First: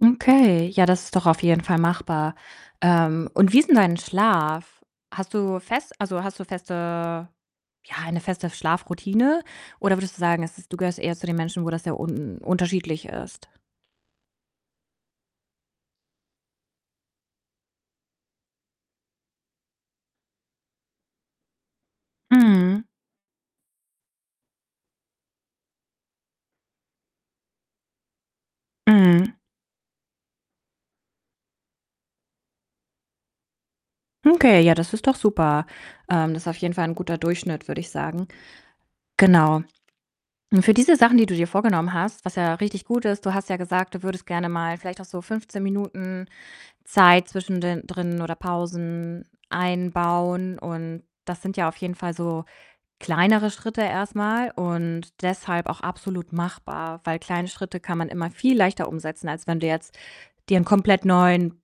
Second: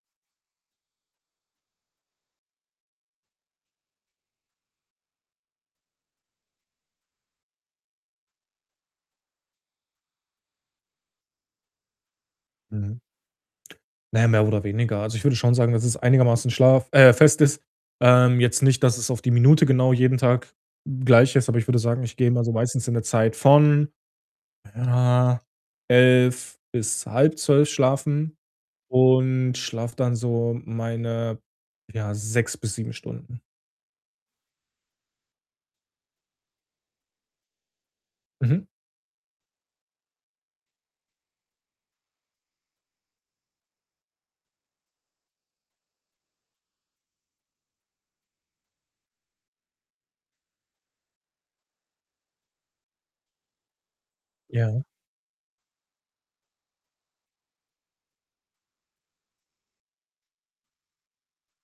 Okay, ja, das ist doch auf jeden Fall machbar. Ähm, und wie ist 'n dein Schlaf? Hast du fest also, hast du feste ja, eine feste Schlafroutine? Oder würdest du sagen, es ist du gehörst eher zu den Menschen, wo das sehr un Mhm. unterschiedlich ist? Na, mehr oder weniger. Also, ich würde schon sagen, dass es einigermaßen Schlaf äh, fest ist. Ähm, jetzt nicht, dass es auf die Minute genau jeden Tag gleich ist, aber ich würde sagen, ich gehe immer so Mhm. meistens in der Zeit von, ja, 23:00 bis 23:30 schlafen Mhm. und schlafe dann so meine, ja, 6 bis 7 Stunden. Okay, ja, das ist doch super. Ähm, das ist auf jeden Fall 'n guter Durchschnitt, würde ich sagen. Mhm. Genau. Und für diese Sachen, die du dir vorgenommen hast, was ja richtig gut ist du hast ja gesagt, du würdest gerne mal vielleicht auch so 15 Minuten Zeit zwischen den drin oder Pausen einbauen, und das sind ja auf jeden Fall so kleinere Schritte erst mal Ja. und deshalb auch absolut machbar, weil kleine Schritte kann man immer viel leichter umsetzen, als wenn du jetzt dir 'nen komplett neuen,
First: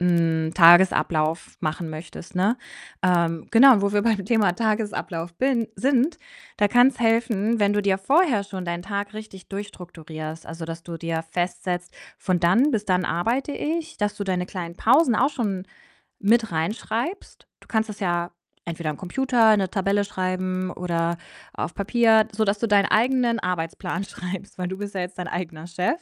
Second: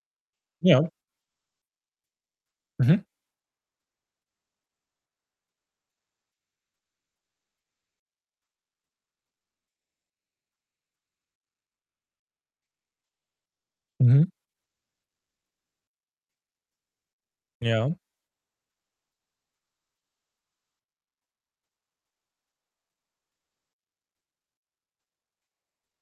hm, Ja. Tagesablauf machen möchtest, ne? Mhm. Ähm, genau und wo wir beim Thema Tagesablauf bin sind, da kann's helfen, wenn du dir vorher schon deinen Tag richtig durchstrukturierst. Also, dass du dir festsetzt, „von dann bis dann arbeite ich“, dass du Mhm. deine kleinen Pausen auch schon mit reinschreibst. Du kannst Ja. das ja entweder am Computer in 'ne Tabelle schreiben oder auf Papier, sodass du deinen eigenen Arbeitsplan schreibst, weil du bist ja jetzt dein eigener Chef.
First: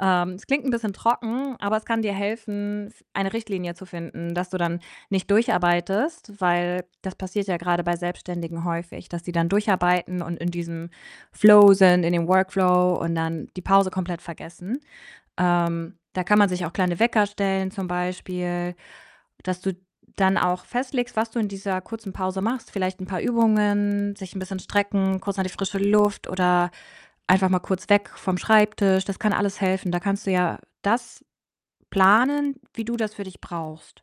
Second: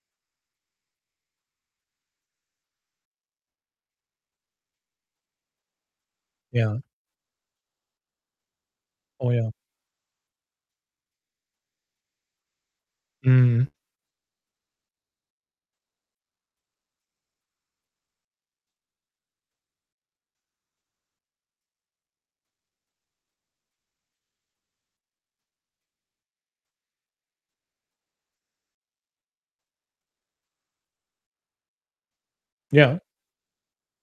Ähm, es klingt 'n bisschen trocken, aber es kann dir helfen, f eine Richtlinie zu finden, dass du dann nicht durcharbeitest, Ja. weil das passiert ja grade bei Selbstständigen häufig, dass Oh sie dann ja. durcharbeiten und in diesem Flow sind, in dem Workflow und dann die Mhm. Pause komplett vergessen. Ähm, da kann man sich auch kleine Wecker stellen zum Beispiel, dass du dann auch festlegst, was du in dieser kurzen Pause machst. Vielleicht 'n paar Übungen, sich 'n bisschen strecken, kurz an die frische Luft oder einfach mal kurz weg vom Schreibtisch. Das kann alles helfen. Da kannst du ja das planen, wie du Ja. das für dich brauchst.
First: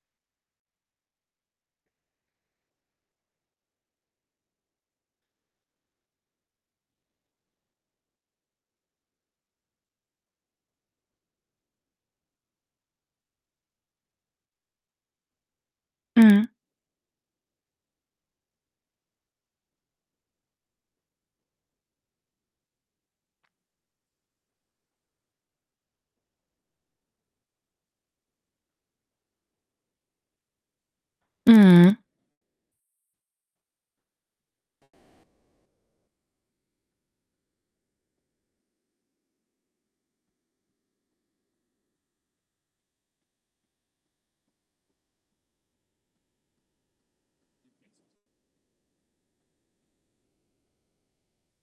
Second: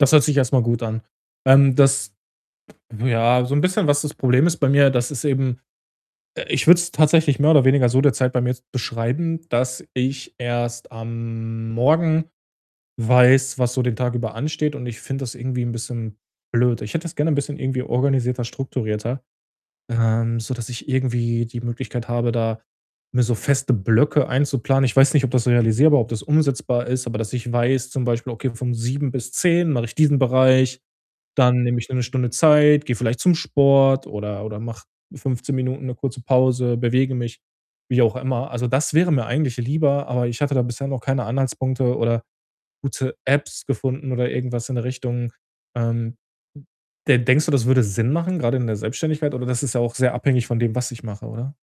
Das hört sich erst mal gut an. Ähm, das ja, so 'n bisschen, was das Problem ist bei mir, dass es eben äh, ich würde es tatsächlich mehr oder weniger so derzeit bei mir jetzt beschreiben, dass ich erst am Morgen weiß, was so den Tag über ansteht und ich finde das irgendwie 'n bisschen Mhm. blöd. Ich hätte das gerne 'n bisschen irgendwie organisierter, strukturierter, ähm, sodass ich irgendwie die Möglichkeit habe, da mir so feste Blöcke einzuplanen. Ich weiß nicht, ob das realisierbar, ob das umsetzbar ist, aber dass ich weiß, zum Beispiel „Okay, von 7:00 bis 10:00 mache ich diesen Bereich, dann nehme ich mir Mhm. 'ne Stunde Zeit, gehe vielleicht zum Sport oder oder mache 15 Minuten 'ne kurze Pause, bewege mich“, wie auch immer. Also, das wäre mir eigentlich lieber, aber ich hatte da bisher noch keine Anhaltspunkte oder gute Apps gefunden oder irgendwas in der Richtung. Ähm, de denkst du, das würde Sinn machen, grade in der Selbstständigkeit? Oder das ist ja auch sehr abhängig von dem, was ich mache, oder?